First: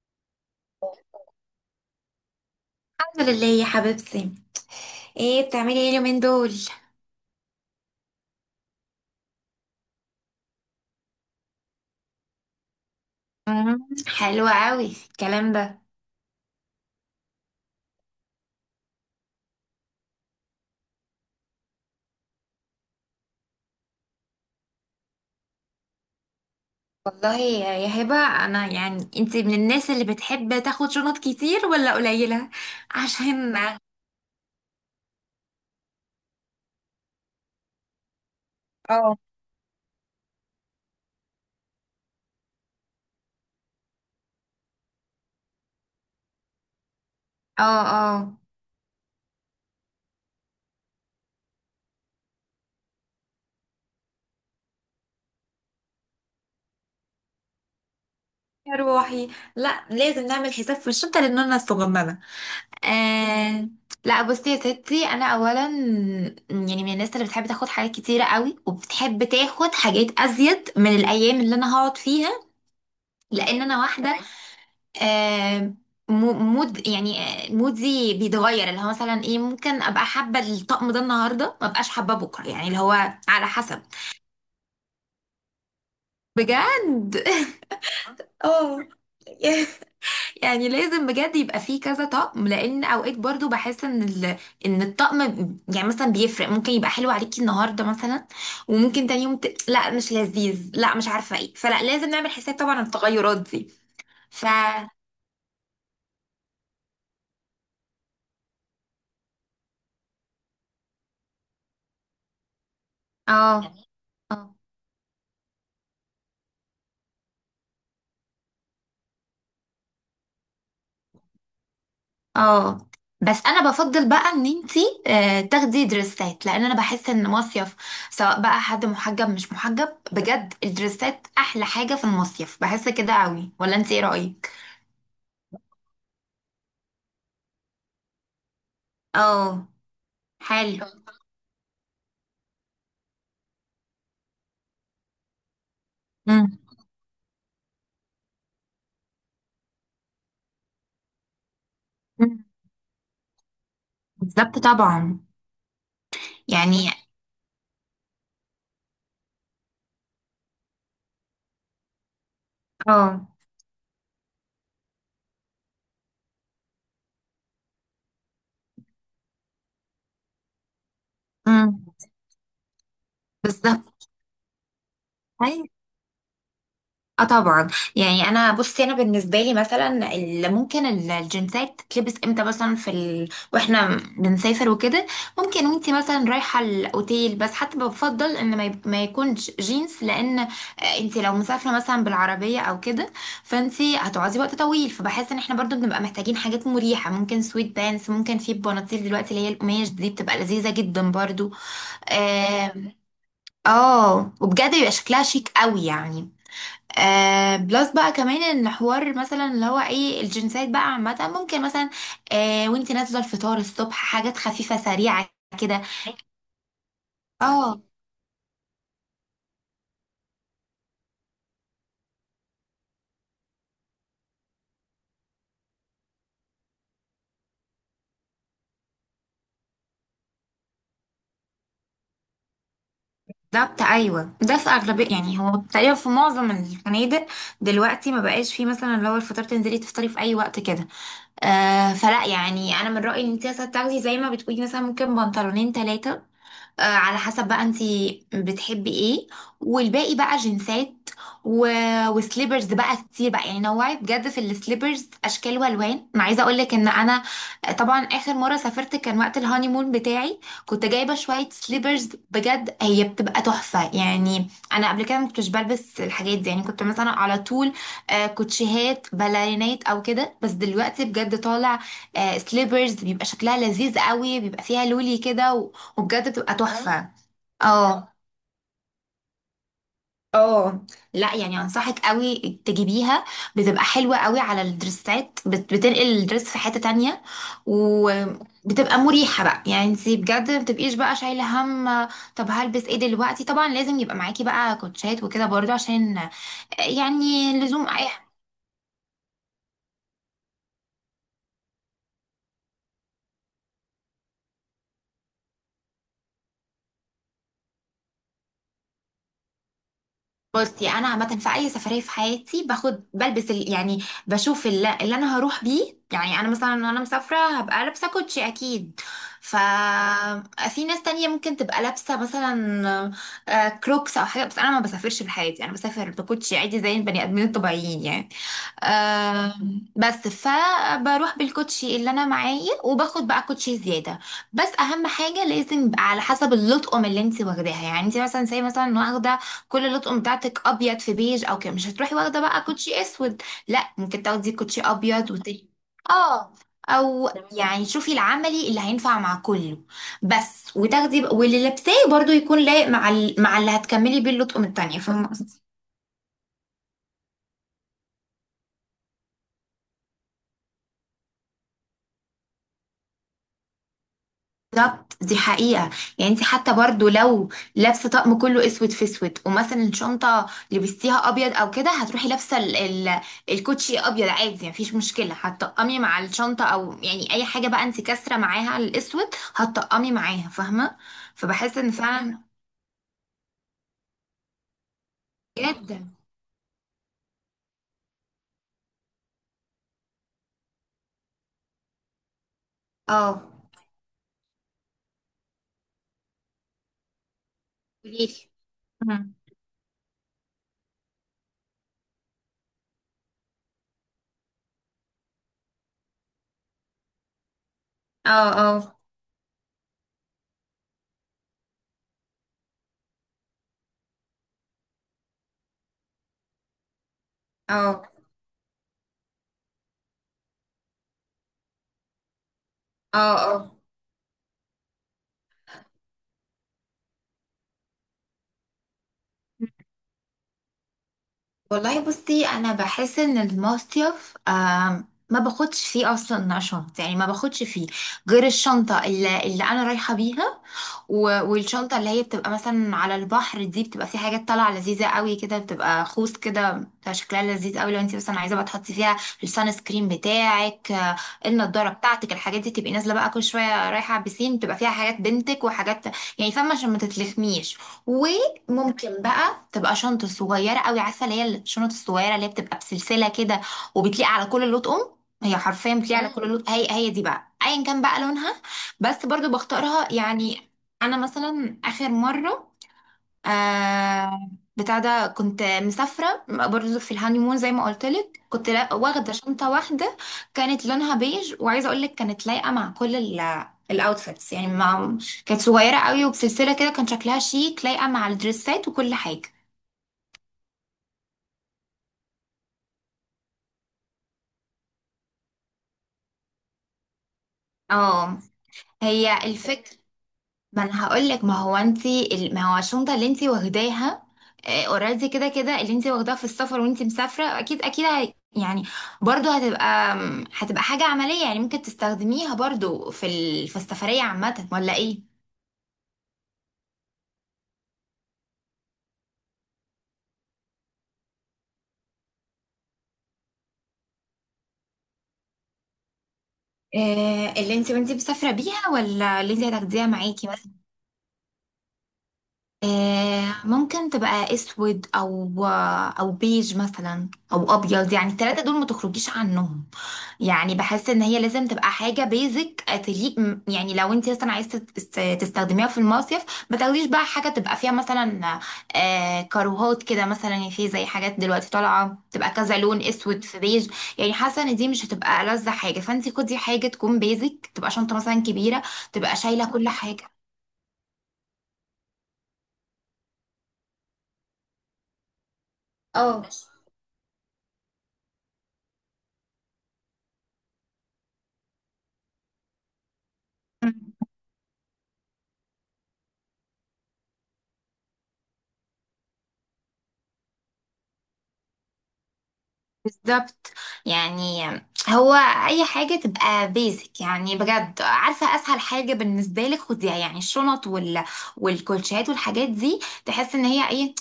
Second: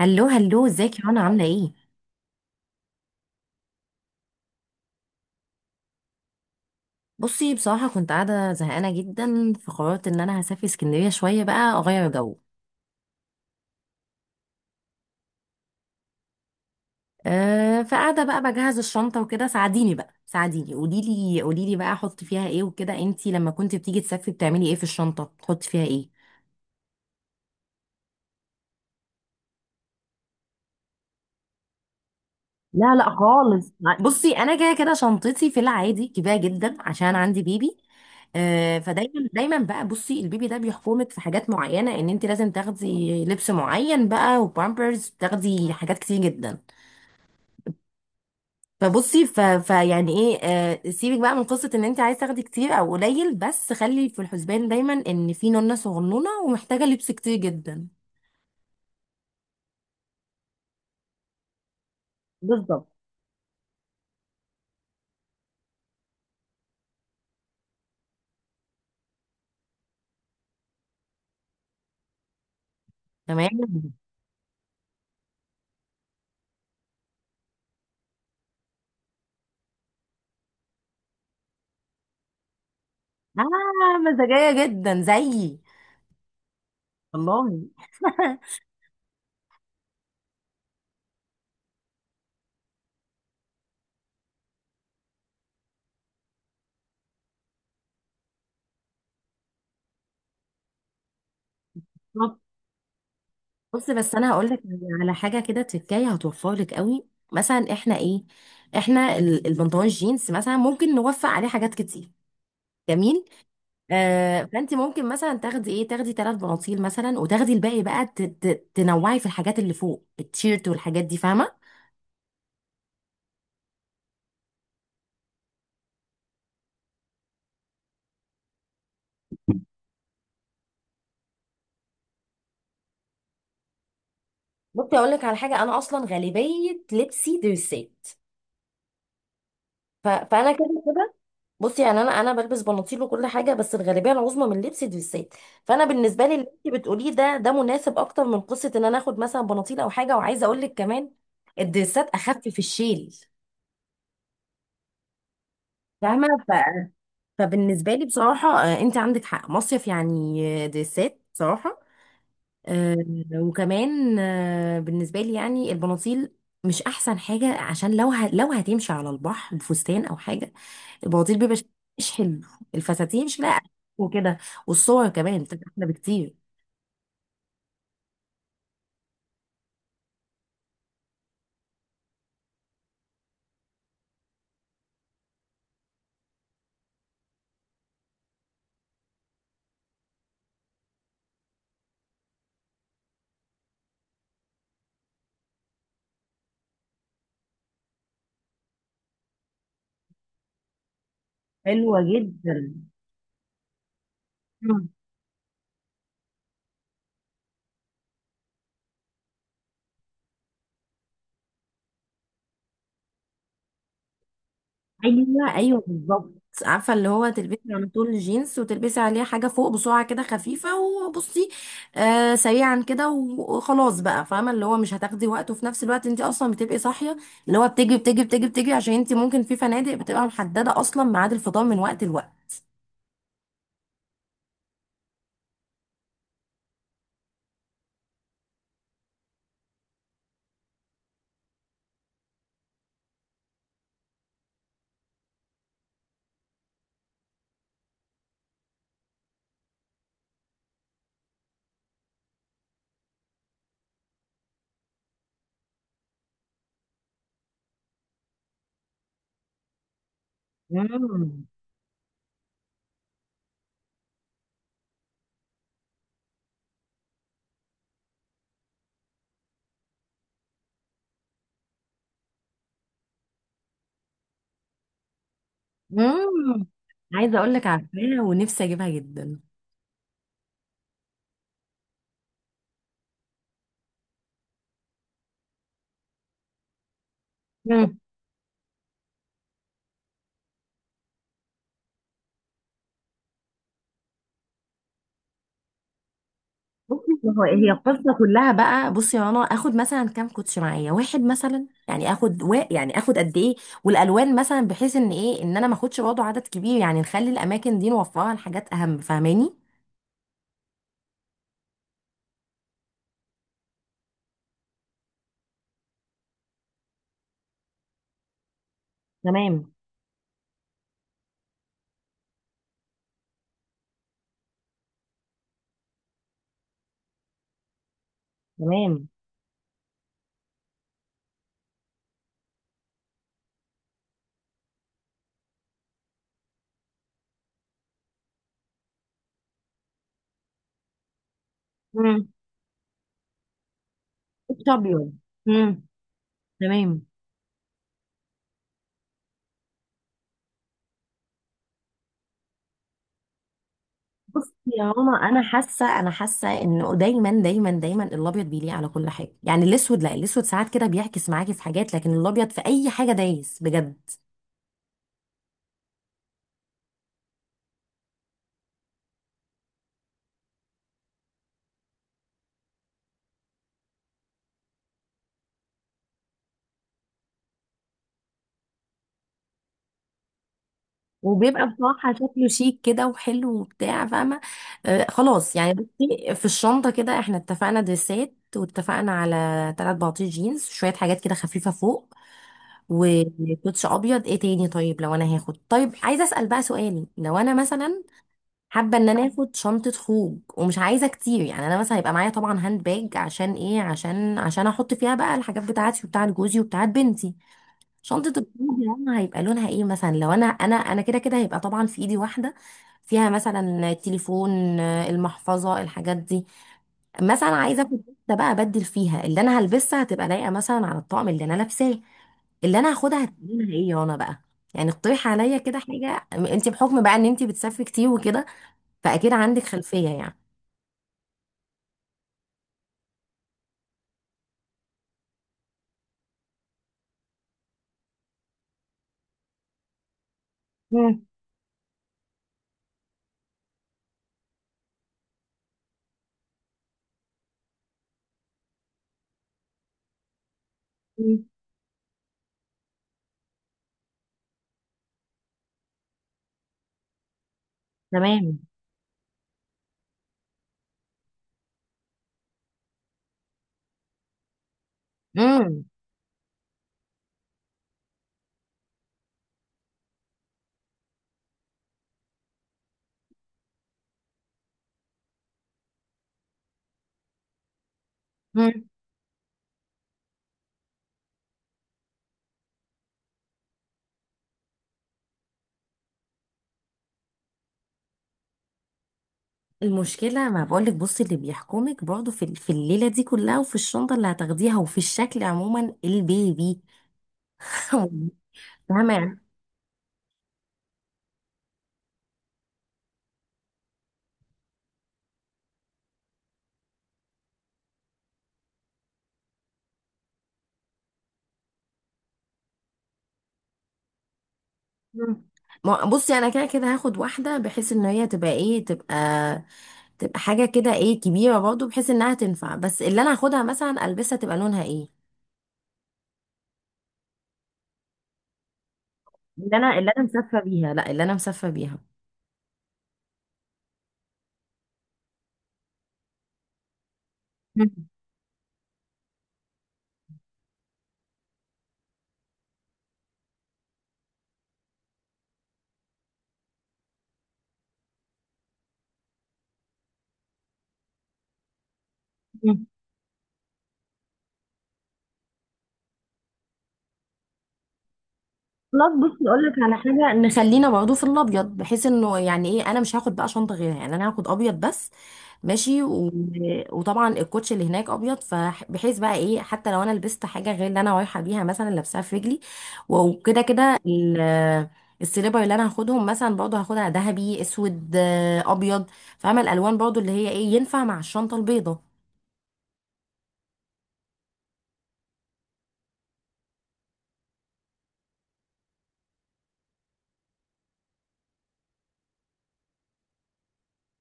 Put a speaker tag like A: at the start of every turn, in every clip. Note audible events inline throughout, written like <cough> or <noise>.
A: هلو هلو، ازيك يا رنا؟ عامله ايه؟
B: الحمد لله يا حبيبتي. بتعملي ايه اليومين دول؟
A: بصي، بصراحه كنت قاعده زهقانه جدا، فقررت ان انا هسافر اسكندريه شويه بقى، اغير جو.
B: حلوة قوي الكلام ده.
A: أه، فقاعده بقى بجهز الشنطه وكده. ساعديني بقى ساعديني، قولي لي قولي لي بقى احط فيها ايه وكده. انتي لما كنت بتيجي تسافري بتعملي ايه في الشنطه؟ تحطي فيها ايه؟
B: والله يا هبة، انا، يعني، انتي من الناس اللي بتحب تاخد شنط كتير ولا قليلة؟
A: لا لا
B: عشان
A: خالص.
B: <laughs>
A: بصي، انا كده كده شنطتي في العادي كبيره جدا عشان عندي بيبي. آه،
B: اه،
A: فدايما دايما بقى، بصي، البيبي ده بيحكمك في حاجات معينه، ان انت لازم تاخدي لبس معين بقى، وبامبرز، تاخدي حاجات كتير جدا.
B: اه، اه.
A: فبصي ف... فيعني ايه آه سيبك بقى من قصه ان انت عايز تاخدي كتير او قليل، بس خلي في الحسبان دايما ان في نونه صغنونه ومحتاجه لبس كتير جدا.
B: يا روحي، لا، لازم نعمل حساب في الشنطة لأننا الصغننة.
A: بالظبط.
B: آه. لا بصي يا ستي، انا اولا يعني من الناس اللي بتحب تاخد حاجات كتيرة قوي وبتحب تاخد حاجات ازيد من الايام اللي انا هقعد فيها، لان انا
A: تمام.
B: واحدة. آه، مود، يعني، مودي بيتغير اللي هو مثلا ايه. ممكن ابقى حابه الطقم ده النهارده ما ابقاش حابه بكره، يعني اللي هو على حسب.
A: اه، مزاجيه جدا زيي.
B: بجد
A: والله.
B: <laughs> اه. يعني لازم بجد يبقى فيه كذا طقم، لان اوقات برضو بحس ان ال... ان الطقم ب- يعني مثلا بيفرق. ممكن يبقى حلو عليكي النهارده مثلا، وممكن تاني يوم ت... لا مش لذيذ، لا مش عارفه ايه، فلا، لازم نعمل
A: <laughs>
B: حساب طبعا التغيرات دي.
A: بص، بس انا
B: ف
A: هقول لك على حاجه كده تكايه هتوفر لك قوي. مثلا احنا ايه، البنطلون جينز مثلا ممكن نوفق عليه حاجات كتير. جميل.
B: اه، اه،
A: فانت ممكن مثلا تاخدي ثلاث بناطيل مثلا، وتاخدي الباقي بقى تنوعي في الحاجات اللي فوق، التيشيرت والحاجات دي، فاهمه.
B: اه. بس انا بفضل بقى ان انتي تاخدي دريسات، لان انا بحس ان مصيف سواء بقى حد محجب مش محجب، بجد الدريسات احلى حاجة في المصيف، بحس كده قوي، ولا انتي ايه رأيك؟
A: ممكن اقول لك على حاجه؟ انا اصلا غالبيه لبسي دريسات،
B: اه،
A: فانا كده
B: حلو.
A: كده. بصي، يعني انا بلبس بناطيل وكل حاجه، بس الغالبيه العظمى من لبسي دريسات. فانا بالنسبه لي اللي
B: مم.
A: انت بتقوليه ده مناسب اكتر من قصه ان انا اخد مثلا بناطيل او حاجه. وعايزه اقول لك كمان، الدريسات
B: مم.
A: اخف في الشيل،
B: بالظبط طبعا.
A: فاهمه.
B: يعني،
A: فبالنسبه لي بصراحه، انت عندك حق، مصيف يعني، دريسات بصراحه. آه،
B: اه.
A: وكمان بالنسبه لي يعني، البناطيل مش احسن حاجه، عشان لو هتمشي على البحر بفستان او حاجه، البواطيل بيبقى شكلها
B: مم.
A: مش حلو. الفساتين شكلها أقل
B: بالظبط.
A: وكده، والصور كمان بتبقى احلى بكتير.
B: اه طبعا. يعني انا، بصي انا بالنسبه لي مثلا ممكن الجنسات تلبس امتى؟ مثلا واحنا بنسافر وكده، ممكن وانتي مثلا رايحه الاوتيل، بس حتى بفضل ان ما يكونش جينز، لان انتي لو مسافره مثلا بالعربيه او كده، فانتي هتقعدي وقت طويل، فبحس ان احنا برضو بنبقى محتاجين حاجات مريحه. ممكن سويت بانس، ممكن في بناطيل دلوقتي اللي هي القماش دي بتبقى لذيذه جدا برضو.
A: حلوة
B: اه.
A: جدا.
B: وبجد
A: مم.
B: بيبقى شكلها شيك قوي يعني. بلس بقى كمان ان حوار، مثلا اللي هو ايه، الجنسات بقى عامة ممكن مثلا وانت نازلة الفطار الصبح، حاجات خفيفة سريعة
A: ايوه ايوه،
B: كده.
A: بالظبط. عارفه اللي هو تلبسي
B: اه
A: على طول جينز، وتلبسي عليه حاجه فوق بسرعه كده خفيفه، وبصي، سريعا كده وخلاص بقى. فاهمه اللي هو مش هتاخدي وقت، وفي نفس الوقت انت اصلا بتبقي صاحيه، اللي هو بتجري بتجري بتجري بتجري عشان انت ممكن في فنادق بتبقى محدده اصلا ميعاد الفطار من وقت لوقت.
B: بالظبط، ايوه، ده في اغلبيه، يعني هو تقريبا في معظم الفنادق دلوقتي، ما بقاش فيه مثلا اللي هو الفطار تنزلي تفطري في اي وقت كده. فلا، يعني انا من رايي ان انت مثلا تاخدي زي ما بتقولي، مثلا ممكن بنطلونين ثلاثه، على حسب بقى انتي بتحبي ايه، والباقي بقى جنسات و... وسليبرز بقى كتير بقى، يعني نوعي بجد في السليبرز اشكال والوان. ما عايزه اقول لك ان انا طبعا اخر مره سافرت كان وقت الهانيمون بتاعي، كنت جايبه
A: امم
B: شويه سليبرز، بجد هي بتبقى تحفه. يعني انا قبل كده ما كنتش بلبس الحاجات دي، يعني كنت مثلا على طول كوتشيهات باليرينات او كده، بس دلوقتي بجد طالع سليبرز بيبقى شكلها لذيذ قوي، بيبقى فيها لولي كده، وبجد بتبقى
A: امم،
B: فاهمة تحفة.
A: عايزه اقول لك،
B: اه،
A: عارفاها ونفسي اجيبها جدا.
B: اه، لا يعني انصحك قوي تجيبيها. بتبقى حلوة قوي على الدرسات، بتنقل الدرس في حتة تانية،
A: مم.
B: وبتبقى مريحة بقى، يعني انتي بجد ما بتبقيش بقى شايلة هم. طب هلبس ايه دلوقتي؟ طبعا لازم يبقى معاكي بقى كوتشات وكده برضو عشان
A: بصي، ما هو
B: يعني
A: هي
B: لزوم اي.
A: القصه كلها بقى، بصي يا رنا، اخد مثلا كام كوتش معايا؟ واحد مثلا؟ يعني اخد قد ايه؟ والالوان مثلا؟ بحيث ان ايه، ان انا ما اخدش برضه عدد كبير، يعني نخلي الاماكن دي نوفرها لحاجات اهم، فاهماني.
B: بصي انا عامه في اي سفريه في حياتي باخد بلبس يعني بشوف اللي انا هروح بيه، يعني انا مثلا وانا مسافره هبقى لابسه كوتشي اكيد. ف
A: تمام.
B: في ناس تانية ممكن تبقى لابسه مثلا كروكس او حاجه، بس انا ما بسافرش بحياتي، انا بسافر بكوتشي عادي زي البني ادمين الطبيعيين يعني.
A: تمام.
B: آم، بس فبروح بالكوتشي اللي انا معايا وباخد بقى كوتشي زياده، بس اهم حاجه لازم يبقى على حسب اللطقم اللي انت واخداها. يعني انت مثلا، زي مثلا واخده كل اللطقم بتاعتك ابيض في بيج او كده، مش هتروحي
A: مم.
B: واخده بقى كوتشي اسود. لا، ممكن تاخدي
A: كوتش
B: كوتشي
A: ابيض.
B: ابيض وتاني.
A: مم.
B: اه،
A: تمام.
B: او تمام. يعني شوفي العملي اللي هينفع مع كله، بس وتاخدي واللي لابساه برضو يكون لايق مع مع اللي هتكملي بيه
A: بصي
B: اللطقم
A: يا
B: التانية،
A: ماما،
B: فاهمة؟
A: انا حاسه انه دايما دايما دايما الابيض بيليق على كل حاجه. يعني الاسود لا، الاسود ساعات كده بيعكس معاكي في حاجات، لكن الابيض في اي حاجه دايس بجد.
B: بالظبط، دي حقيقة. يعني انت حتى برضو لو لابسة طقم كله اسود في اسود، ومثلا الشنطة لبستيها ابيض او كده، هتروحي لابسة ال الكوتشي ابيض عادي، يعني مفيش مشكلة، هتطقمي مع الشنطة، او يعني اي حاجة بقى انت كاسرة معاها الاسود هتطقمي معاها، فاهمة؟
A: وبيبقى
B: فبحس ان
A: بصراحة
B: فعلا،
A: شكله شيك كده وحلو وبتاع، فاهمة. خلاص، يعني
B: جدا.
A: بصي، في الشنطة كده احنا اتفقنا دريسات، واتفقنا على تلات بناطيل جينز، شوية حاجات كده خفيفة فوق،
B: اه.
A: وكوتش أبيض. ايه تاني؟ طيب، لو أنا هاخد، طيب، عايزة أسأل بقى سؤال. لو أنا مثلا
B: قوليلي.
A: حابة إن أنا
B: مم.
A: آخد شنطة خروج، ومش عايزة كتير، يعني أنا مثلا هيبقى معايا طبعا هاند باج، عشان ايه، عشان أحط فيها بقى الحاجات بتاعتي وبتاعت جوزي وبتاعت بنتي، شنطة
B: اه، اه،
A: الجروب. يعني هيبقى لونها ايه مثلا؟ لو انا كده كده هيبقى طبعا في ايدي واحدة، فيها مثلا التليفون، المحفظة، الحاجات دي. مثلا عايزة اخد
B: اه،
A: ده بقى، ابدل فيها، اللي انا هلبسها هتبقى لايقة مثلا على الطقم اللي انا لابساه. اللي انا هاخدها
B: اه،
A: هتبقى لونها
B: اه.
A: ايه يا انا بقى؟ يعني اقترحي عليا كده حاجة. انت بحكم بقى ان انت بتسافري كتير وكده، فاكيد عندك خلفية يعني.
B: والله بصي انا بحس ان المصيف ما باخدش فيه اصلا شنطه، يعني ما باخدش فيه غير الشنطه اللي انا رايحه بيها،
A: مم.
B: والشنطه اللي هي بتبقى مثلا على البحر دي بتبقى في حاجات طالعه لذيذه قوي كده، بتبقى خوذ كده، بتبقى شكلها لذيذ قوي. لو انت مثلا عايزه بقى تحطي فيها السان سكرين بتاعك،
A: مم.
B: النضاره بتاعتك، الحاجات دي، تبقي نازله بقى كل شويه رايحه على البسين، تبقى فيها حاجات بنتك وحاجات، يعني فاهمه، عشان ما تتلخميش.
A: تمام.
B: وممكن بقى تبقى شنطه صغيره قوي، عارفه اللي هي الشنط الصغيره اللي هي بتبقى بسلسله كده وبتليق على كل لون. هي
A: امم
B: حرفيا بتليق على كل لون. هي دي بقى ايا كان بقى لونها، بس برضو بختارها يعني. انا مثلا اخر مره آه بتاع ده، كنت مسافرة برضو في الهانيمون زي ما قلت لك، كنت واخدة شنطة واحدة كانت لونها بيج، وعايزة اقول لك كانت لايقة مع كل الاوتفيتس، يعني ما. كانت صغيرة قوي وبسلسلة كده، كان شكلها شيك، لايقة مع الدريسات وكل حاجة.
A: المشكلة، ما بقولك بصي، اللي بيحكمك برضه في الليلة دي كلها، وفي الشنطة اللي هتاخديها، وفي الشكل عموما، البيبي.
B: اه.
A: <laughs> فاهمة
B: هي
A: يعني؟
B: الفكرة. ما انا هقولك، ما هو الشنطه اللي انتي واخداها اوريدي، كده كده اللي انتي واخداها في السفر وانتي مسافره اكيد اكيد هي، يعني برضو هتبقى هتبقى حاجه عمليه، يعني ممكن تستخدميها برضو في السفريه عامه ولا ايه؟
A: مم. بصي، أنا كده كده هاخد واحدة بحيث إن هي تبقى إيه، تبقى حاجة كده إيه، كبيرة برضه بحيث إنها تنفع. بس اللي أنا هاخدها مثلا ألبسها تبقى لونها إيه؟
B: اللي انتي وانتي مسافره بيها ولا اللي انتي هتاخديها
A: اللي أنا
B: معاكي
A: مسافة
B: مثلا؟
A: بيها، لا، اللي أنا مسافة بيها.
B: ممكن تبقى اسود، او او بيج مثلا او
A: مم.
B: ابيض، يعني الثلاثه دول ما تخرجيش عنهم. يعني بحس ان هي لازم تبقى حاجه بيزك تليق. يعني لو انت مثلا عايزه تستخدميها في المصيف، ما تاخديش بقى حاجه تبقى فيها مثلا كاروهات كده مثلا، يعني في زي حاجات دلوقتي طالعه تبقى كذا
A: مم.
B: لون، اسود في بيج. يعني حاسه ان دي مش هتبقى ألذ حاجه، فانت خدي حاجه تكون بيزك، تبقى شنطه مثلا كبيره
A: خلاص،
B: تبقى
A: بصي اقول
B: شايله
A: لك
B: كل
A: على
B: حاجه.
A: حاجه، نخلينا برضه في الابيض، بحيث انه يعني ايه، انا مش هاخد بقى شنطه غيرها، يعني انا هاخد ابيض بس. ماشي
B: اه
A: وطبعا الكوتش اللي هناك ابيض، فبحيث بقى ايه، حتى لو انا لبست حاجه غير اللي انا رايحه بيها مثلا لابساها في رجلي، وكده كده السليبر اللي انا هاخدهم مثلا برضه، هاخدها ذهبي، اسود، ابيض. فاهمه الالوان برضه اللي هي ايه، ينفع مع الشنطه البيضه.
B: بالظبط. يعني، هو، اي حاجه تبقى بيزك، يعني بجد، عارفه اسهل حاجه بالنسبه لك خديها، يعني الشنط والكوتشيات والحاجات دي، تحس ان هي ايه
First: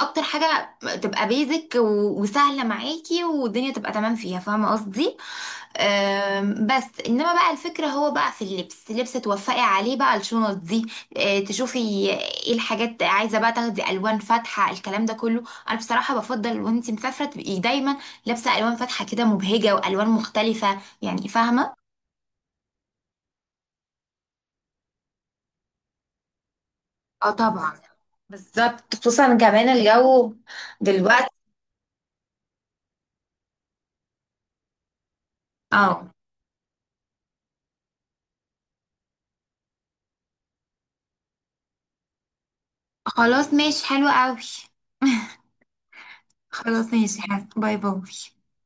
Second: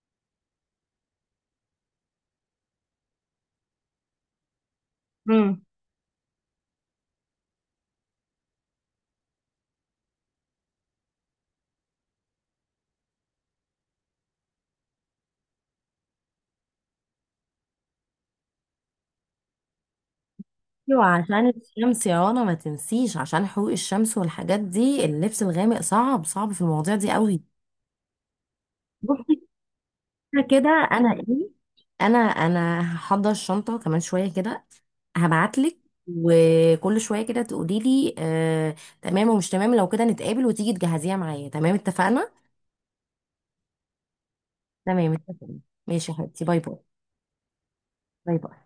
B: اكتر حاجه تبقى بيزك وسهله معاكي، والدنيا تبقى تمام فيها، فاهمه قصدي؟
A: امم
B: بس انما بقى الفكرة هو بقى في اللبس توفقي عليه بقى الشنط دي. تشوفي ايه الحاجات عايزة بقى، تاخدي الوان فاتحة الكلام ده كله. انا بصراحة بفضل وانتي مسافرة تبقي دايما لابسة الوان فاتحة كده مبهجة والوان مختلفة،
A: ايوه،
B: يعني
A: عشان
B: فاهمة؟
A: الشمس يا رنا ما تنسيش، عشان حقوق الشمس والحاجات دي، اللبس الغامق صعب صعب في المواضيع دي
B: اه
A: قوي.
B: طبعا. بالظبط، خصوصا كمان الجو
A: كده كده انا
B: دلوقتي.
A: ايه، انا هحضر الشنطه كمان شويه كده، هبعتلك.
B: اه.
A: وكل شويه كده تقولي لي، تمام ومش تمام. لو كده، نتقابل وتيجي تجهزيها معايا. تمام، اتفقنا؟
B: خلاص ماشي، حلو قوي.
A: تمام، اتفقنا. ماشي يا حبيبتي. باي باي.
B: خلاص ماشي حلو. باي باي.
A: باي باي.